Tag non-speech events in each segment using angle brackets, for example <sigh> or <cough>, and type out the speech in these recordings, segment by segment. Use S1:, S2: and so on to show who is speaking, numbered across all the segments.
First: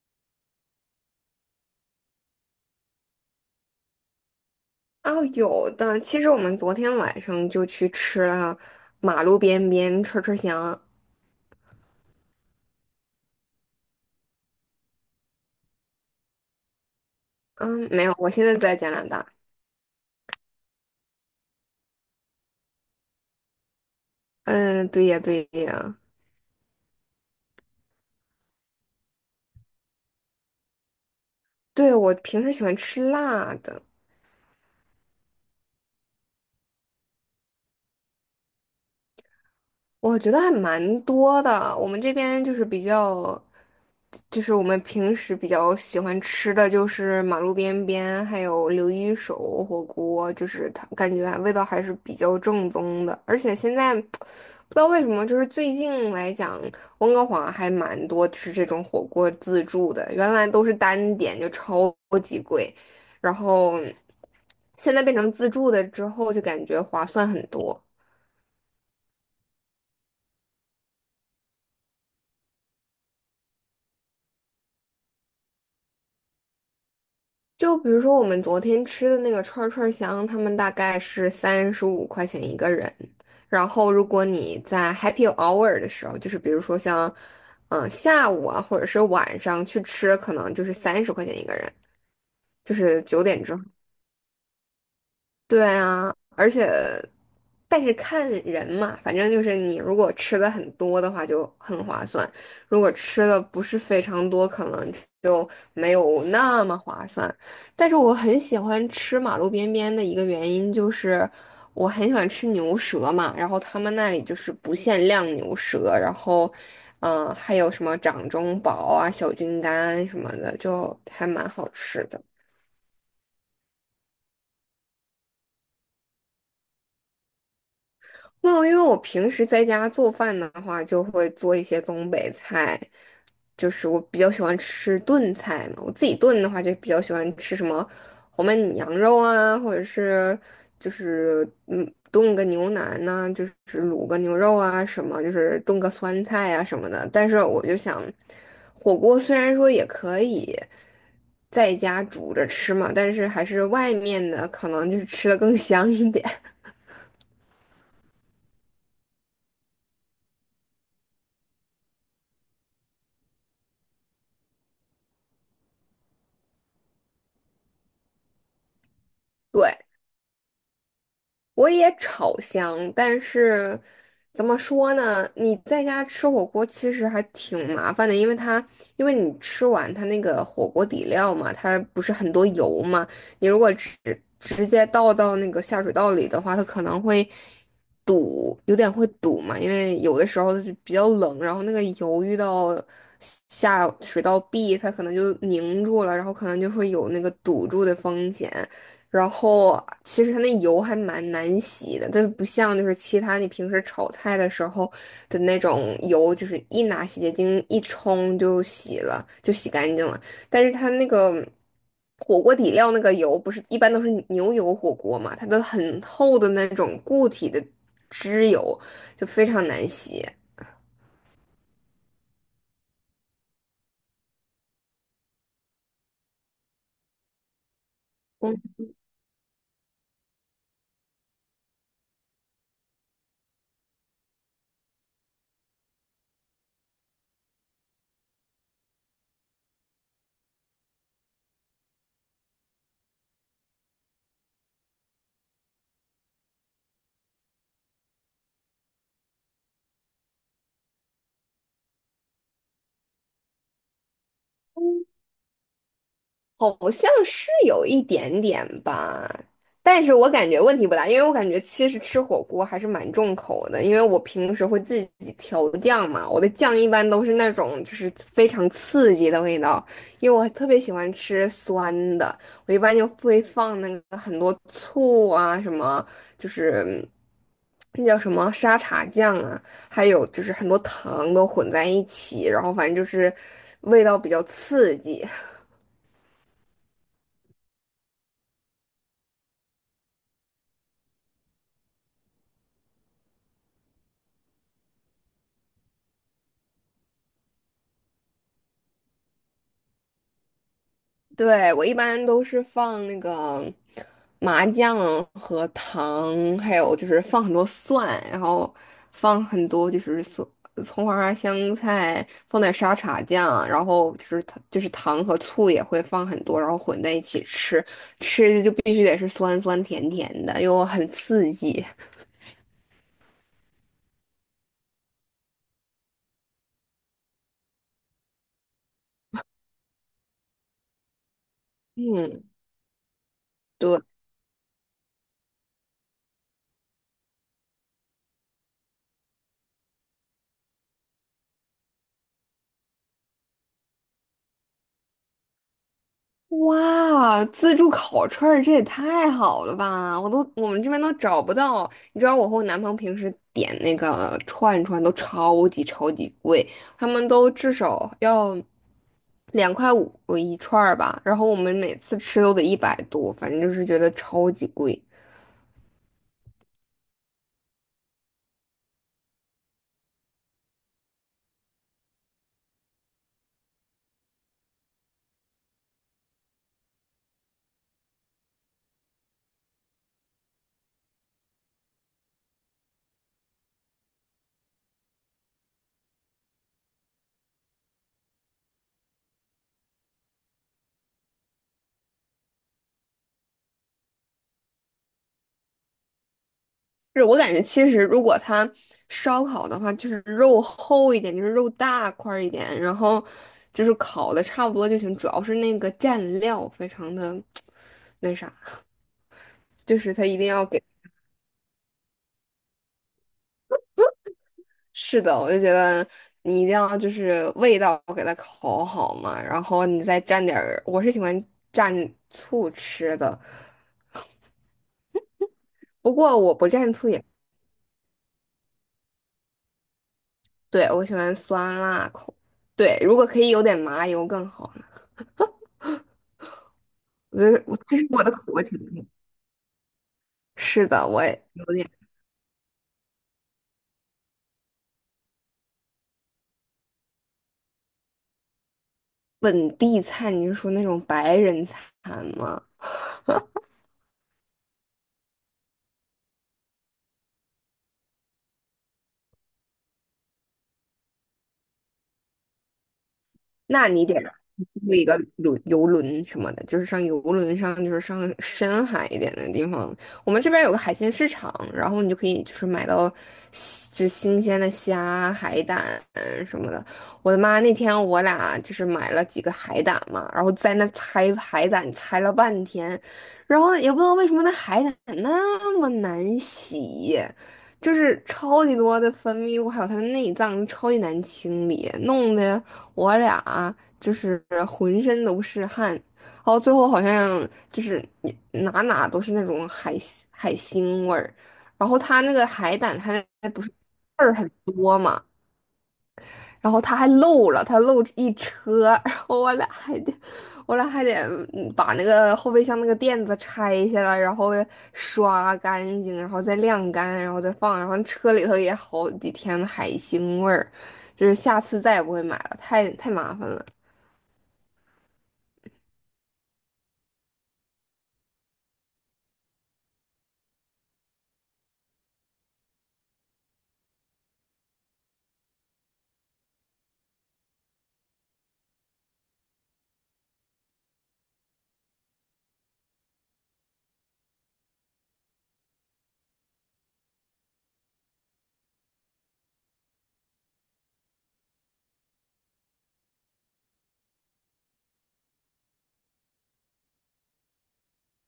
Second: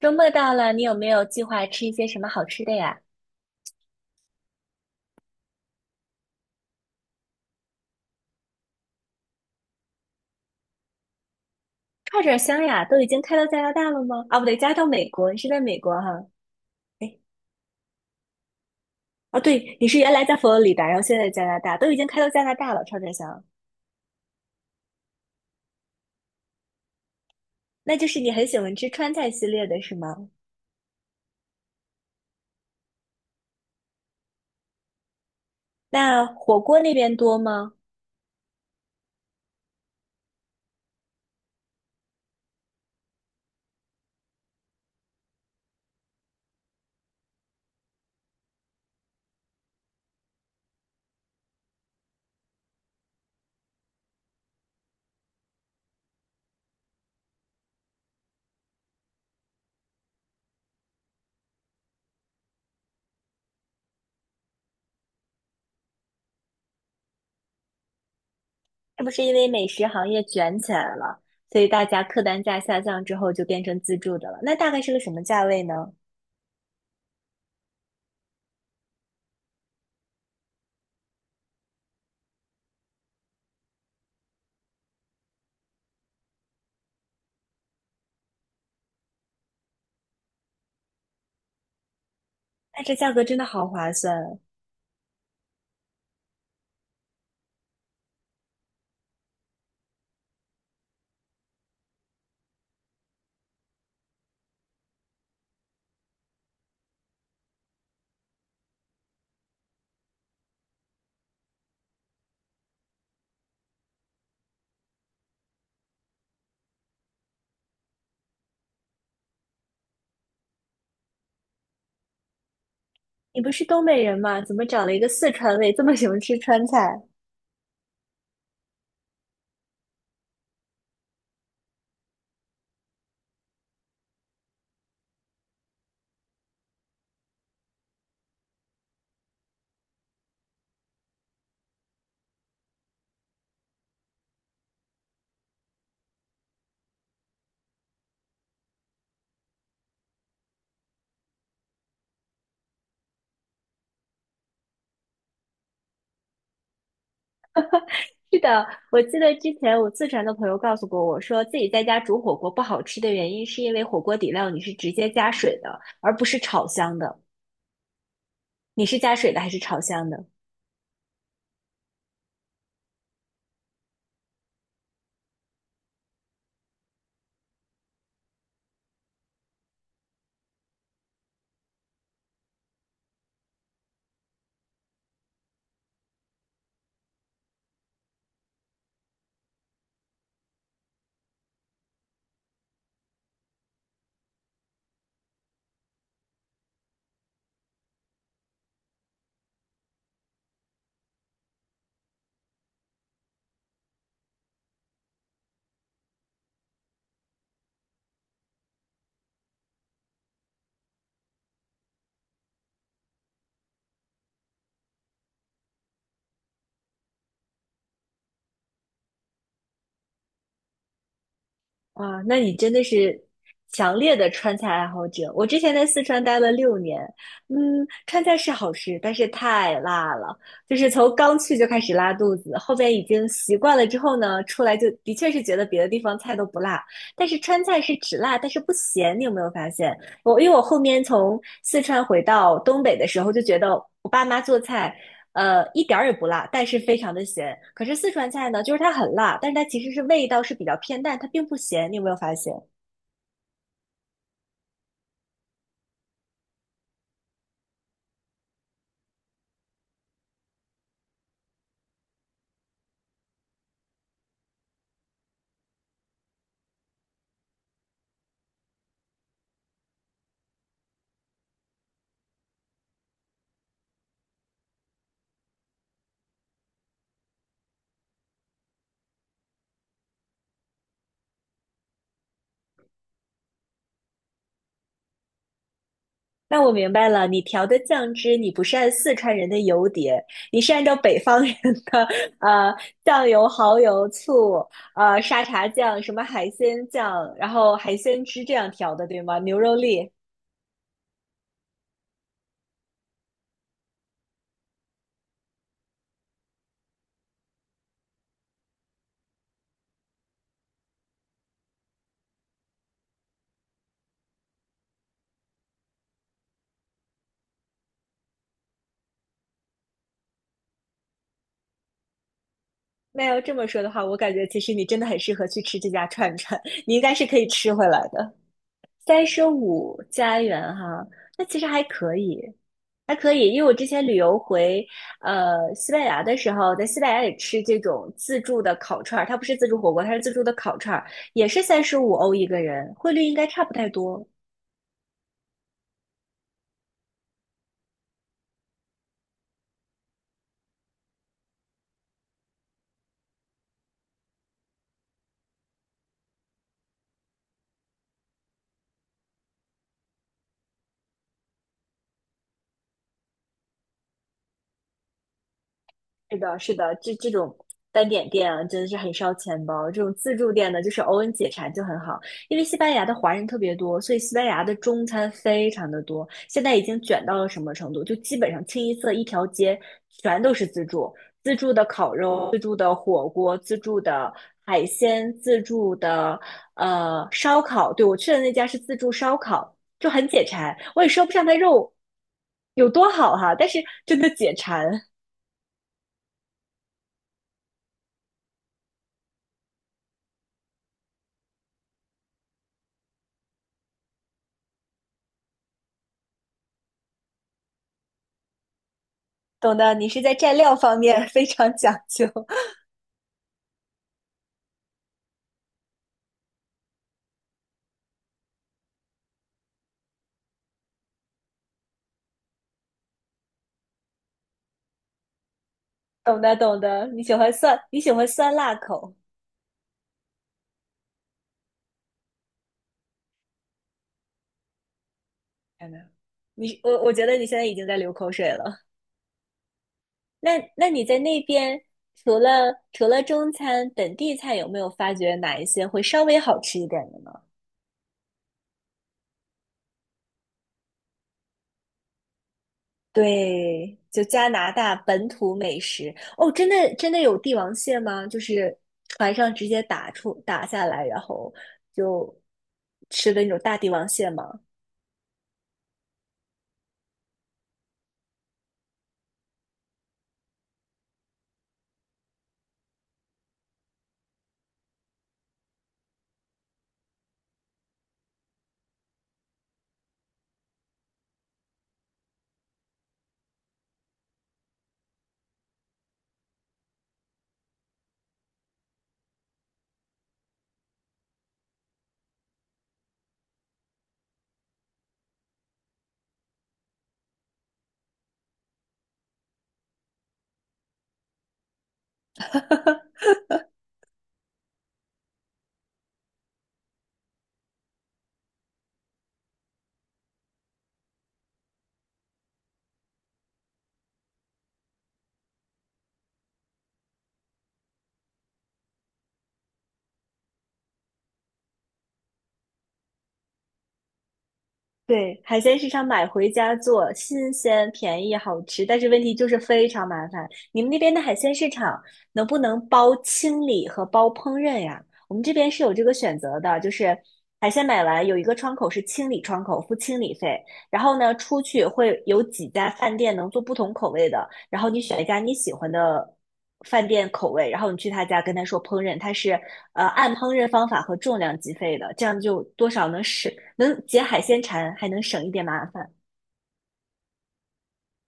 S1: 周末到了，你有没有计划吃一些什么好吃的呀？
S2: 哦，有的。其实我们昨天晚上就去吃了马路边边串串香。
S1: 串串香呀，都已经开到加拿大了吗？啊，不对，加到美国，你是在美国哈？哎，
S2: 嗯，没有，我现在在加拿大。
S1: 啊，对，你是原来在佛罗里达，然后现在加拿大，都已经开到加拿大了，串串香。
S2: 嗯，对呀，对呀。
S1: 那就是你很喜欢吃川菜系列的是吗？
S2: 对，我平时喜欢吃辣的。
S1: 那火锅那边多吗？
S2: 我觉得还蛮多的。我们这边就是比较，就是我们平时比较喜欢吃的就是马路边边，还有刘一手火锅，就是它感觉味道还是比较正宗的。而且现在 <tsk> 不知道为什么，就是最近来讲，温哥华还蛮多吃这种火锅自助的，原来都是单点就超级贵，然后现在变成自助的之后，就感觉划算很多。
S1: 是不是因为美食行业卷起来了，所以大家客单价下降之后就变成自助的了？那大概是个什么价位呢？
S2: 就比如说我们昨天吃的那个串儿香，他们大概是35块钱一个人。然后如果你在 happy hour 的时候，就是比如说像，下午啊，或者是晚上去吃，可能就是30块钱一个人，就
S1: 那这
S2: 是
S1: 价
S2: 九
S1: 格真
S2: 点
S1: 的
S2: 之
S1: 好划算。
S2: 对啊，而且，但是看人嘛，反正就是你如果吃的很多的话就很划算，如果吃的不是非常多，可能就没有那么划算。但是我很喜欢吃马路边边的一个原因就是，我很喜欢吃牛舌嘛，然后他们那里就是不限量牛舌，然后，还有什么掌中宝啊、小菌干什么的，就还蛮好吃的。
S1: 你不是东北人吗？怎么找了一个四川胃，这么喜欢吃川菜？
S2: 哦，因为我平时在家做饭的话，就会做一些东北菜，就是我比较喜欢吃炖菜嘛。我自己炖的话，就比较喜欢吃什么红焖羊肉啊，或者是炖个牛腩呐、就是卤个牛肉啊什么，就是炖个酸菜啊什么的。但是我就想，火锅虽然说也可以在家煮着吃嘛，但是还是外面的可能就是吃的更香一点。
S1: 是的，我记得之前我四川的朋友告诉过我说，自己在家煮火锅不好吃的原因是因为火锅底料你是直接加水的，而不是炒香的。你是加水的还
S2: <laughs>
S1: 是
S2: 对。
S1: 炒香的？
S2: 我也炒香，但是怎么说呢？你在家吃火锅其实还挺麻烦的，因为你吃完它那个火锅底料嘛，它不是很多油嘛，你如果直接倒到那个下水道里的话，它可能会堵，有点会堵嘛，因为有的时候是比较冷，然后那个油遇到下水道壁，它可能就凝住了，然后可能就会有那个堵住的风险。然后其实它那油还蛮难洗的，它不像就是其他你平时炒菜的时候的那种油，就是一拿洗洁精一冲就洗了，就洗干净了。但是它那个火锅底料那个油，不是一般都是牛油火锅嘛，它都很厚的那种固体的脂油，就非常难洗。
S1: 哇，那你真的是强烈的川菜爱好者。我之前在四川待了6年，嗯，川菜是好吃，但是太辣了，就是从刚去就开始拉肚子，后边已经习惯了之后呢，出来就的确是觉得别的地方菜都不辣，但是川菜是只辣但是不咸，你有没有发现？我因为我后面从四川回到东北的时候，就觉得我爸妈做菜，一点儿也不辣，但是非常的咸。可是四川菜呢，就是它很辣，但是它其实是味道是比较偏淡，它并不咸。你有没有发现？
S2: 好像是有一点点吧，但是我感觉问题不大，因为我感觉其实吃火锅还是蛮重口的，因为我平时会自己调酱嘛，我的酱一般都是那种就是非常刺激的味道，因为我特别喜欢吃酸的，我一般就会放那个很多醋啊，什么就是那叫什么沙茶酱啊，还有就是很多糖都混在一起，然后反正就是味道比较刺激。
S1: 那我明白了，你调的酱汁，你不是按四川人的油碟，你是按照北方人的呃酱油、蚝油、醋、沙茶酱、什么海鲜酱，然后海鲜汁这样调的，对吗？牛肉粒。
S2: 对，我一般都是放那个麻酱和糖，还有就是放很多蒜，然后放很多就是蒜、葱花、香菜，放点沙茶酱，然后就是糖和醋也会放很多，然后混在一起吃，吃的就必须得是酸酸甜甜的，又很刺激。
S1: 那要这么说的话，我感觉其实你真的很适合去吃这家串串，你应该是可以吃回来的。35家园哈，那其实还可以，
S2: 嗯，
S1: 还可以，因为我之
S2: 对。
S1: 前旅游回西班牙的时候，在西班牙也吃这种自助的烤串儿，它不是自助火锅，它是自助的烤串儿，也是35欧一个人，汇率应该差不太多。
S2: 哇，自助烤串儿这也太好了吧！我们这边都找不到。你知道我和我男朋友平时点那个串串都超级贵，他们都至少要2块5一串儿吧，然后我们每次吃都得100多，反正就是觉得超级贵。
S1: 是的，是的，这种单点店啊，真的是很烧钱包。这种自助店呢，就是偶尔解馋就很好。因为西班牙的华人特别多，所以西班牙的中餐非常的多。现在已经卷到了什么程度？就基本上清一色一条街全都是自助，自助的烤肉、自助的火锅、自助的海鲜、自助的烧烤。对，我去的那家是自助烧烤，就很解馋。我也说不上它肉有多好哈，但是真的解馋。
S2: 是我感觉其实如果它烧烤的话，就是肉厚一点，就是肉大块儿一点，然后就是烤的差不多就行，主要是那个蘸料非常的 <tsk> 那啥。
S1: 懂的，
S2: 就
S1: 你
S2: 是
S1: 是
S2: 它
S1: 在
S2: 一定
S1: 蘸
S2: 要
S1: 料
S2: 给，
S1: 方面 <laughs> 非常讲究。<laughs>
S2: 是的，我就觉得你一定要就是味道给它烤好嘛，然后你再蘸点儿，我是喜欢蘸醋吃的，不过
S1: 懂的，
S2: 我不
S1: 懂
S2: 蘸
S1: 的，
S2: 醋
S1: 你
S2: 也，
S1: 喜欢酸，你喜欢酸辣口。
S2: 对，我喜欢酸辣口。对，如果可以有点麻油更好呢。
S1: 天呐，你我觉得
S2: 我
S1: 你
S2: 觉
S1: 现在
S2: 得
S1: 已
S2: 我
S1: 经在
S2: 其实 <laughs>
S1: 流
S2: 我
S1: 口
S2: 的
S1: 水
S2: 口味挺
S1: 了。
S2: 重，
S1: 那
S2: 是
S1: 那你
S2: 的，
S1: 在
S2: 我也
S1: 那
S2: 有
S1: 边
S2: 点
S1: 除了中餐，本地菜有没有发觉哪一些会稍微好吃一点的呢？
S2: 本地菜。你是说那种白人餐吗？
S1: 对，就加拿大本土美食哦，真的真的有帝王蟹吗？就是船上直接打下来，然后就吃的那种大
S2: 那
S1: 帝
S2: 你
S1: 王
S2: 得
S1: 蟹吗？
S2: 租一个游轮什么的，就是上游轮上，就是上深海一点的地方。我们这边有个海鲜市场，然后你就可以就是买到新鲜的虾、海胆什么的。我的妈！那天我俩就是买了几个海胆嘛，然后在那拆海胆，拆了半天，然后也不知道为什么那海胆那么难洗。就是超级多的分泌物，还有它的内脏超级难清理，弄得我俩啊就是浑身都是汗，然后最后好像就是你哪哪都是那种海腥味儿，然后他那个海胆，它那不是刺儿很多嘛，然后他还漏了，他漏一车。<laughs> 然后我俩还得把那个后备箱那个垫子拆下来，然后刷干净，然后再晾干，然后再放，然后车里头也好几天海腥味儿。就是下次再也不会买了，太麻烦了。
S1: 对，海鲜市场买回家做，新鲜、便宜、好吃，但是问题就是非常麻烦。你们那边的海鲜市场能不能包清理和包烹饪呀？我们这边是有这个选择的，就是海鲜买完有一个窗口是清理窗口，付清理费，然后呢出去会有几家饭店能做不同口味的，然后你选一家你喜欢的饭店口味，然后你去他家跟他说烹饪，他是按烹饪方法和重量计费的，这样就多少能省能解海鲜馋，还能省一点麻烦。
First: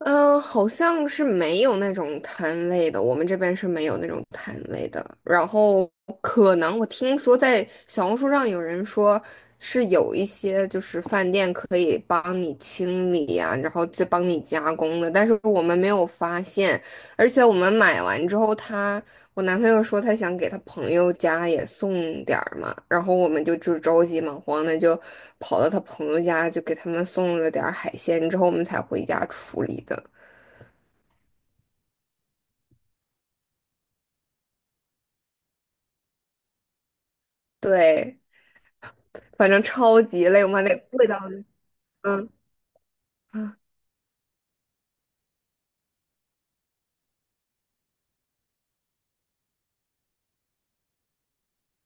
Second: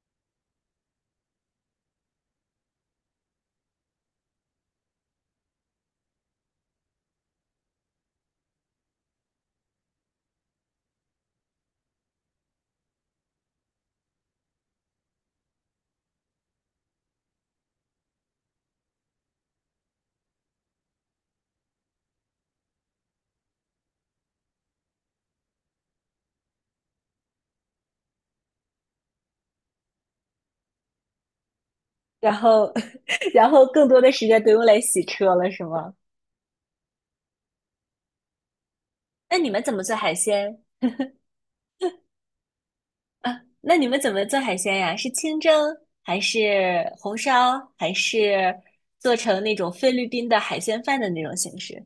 S2: 嗯，好像是没有那种摊位的，我们这边是没有那种摊位的。然后可能我听说在小红书上有人说是有一些就是饭店可以帮你清理呀、然后再帮你加工的，但是我们没有发现，而且我们买完之后它。我男朋友说他想给他朋友家也送点儿嘛，然后我们就着急忙慌的就跑到他朋友家，就给他们送了点儿海鲜，之后我们才回家处理的。
S1: 然后 <laughs>，然后更多的时间都用来洗车了，是吗？
S2: 对，
S1: 那
S2: 反
S1: 你们
S2: 正
S1: 怎么做
S2: 超
S1: 海
S2: 级累，我
S1: 鲜
S2: 们还得跪到那，嗯
S1: 啊？
S2: 啊
S1: 那你们怎么做海鲜呀？是清蒸还是红烧，还是做成那种菲律宾的海鲜饭的那种形式，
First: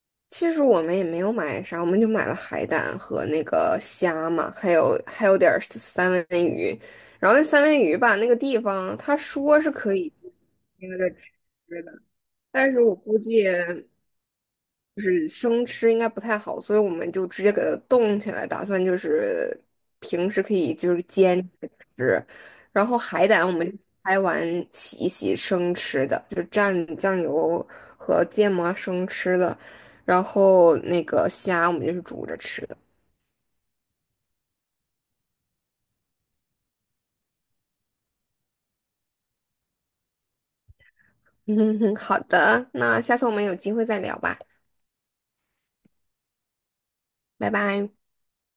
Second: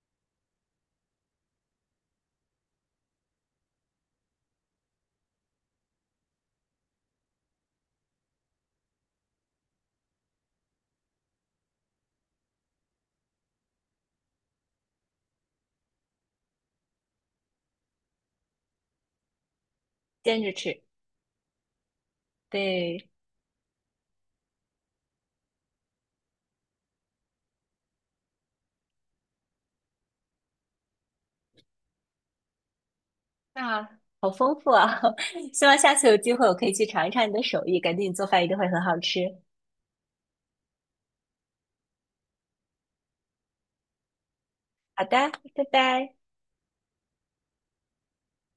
S2: <sniffs> 其实我们也没有买啥，我们就买了海胆和那个虾嘛，还有点儿三文鱼，然后那三文鱼吧，那个地方他说是可以那个吃的，但是我估计。是生吃应该不太好，所以我们就直接给它冻起来，打算就是平
S1: 煎
S2: 时
S1: 着
S2: 可以
S1: 吃？
S2: 就是煎吃。然后
S1: 对。
S2: 海胆我们拍完洗一洗生吃的，就蘸酱油和芥末生吃的。然后那个虾我们就是煮着吃的。
S1: 啊，好丰富啊！<laughs> 希望下次有机会我可以去尝一尝你的手艺，感觉你做饭一定会很好吃。
S2: <laughs> 好的，那下次我们有机会再聊吧。
S1: 好的，拜拜。
S2: 拜拜。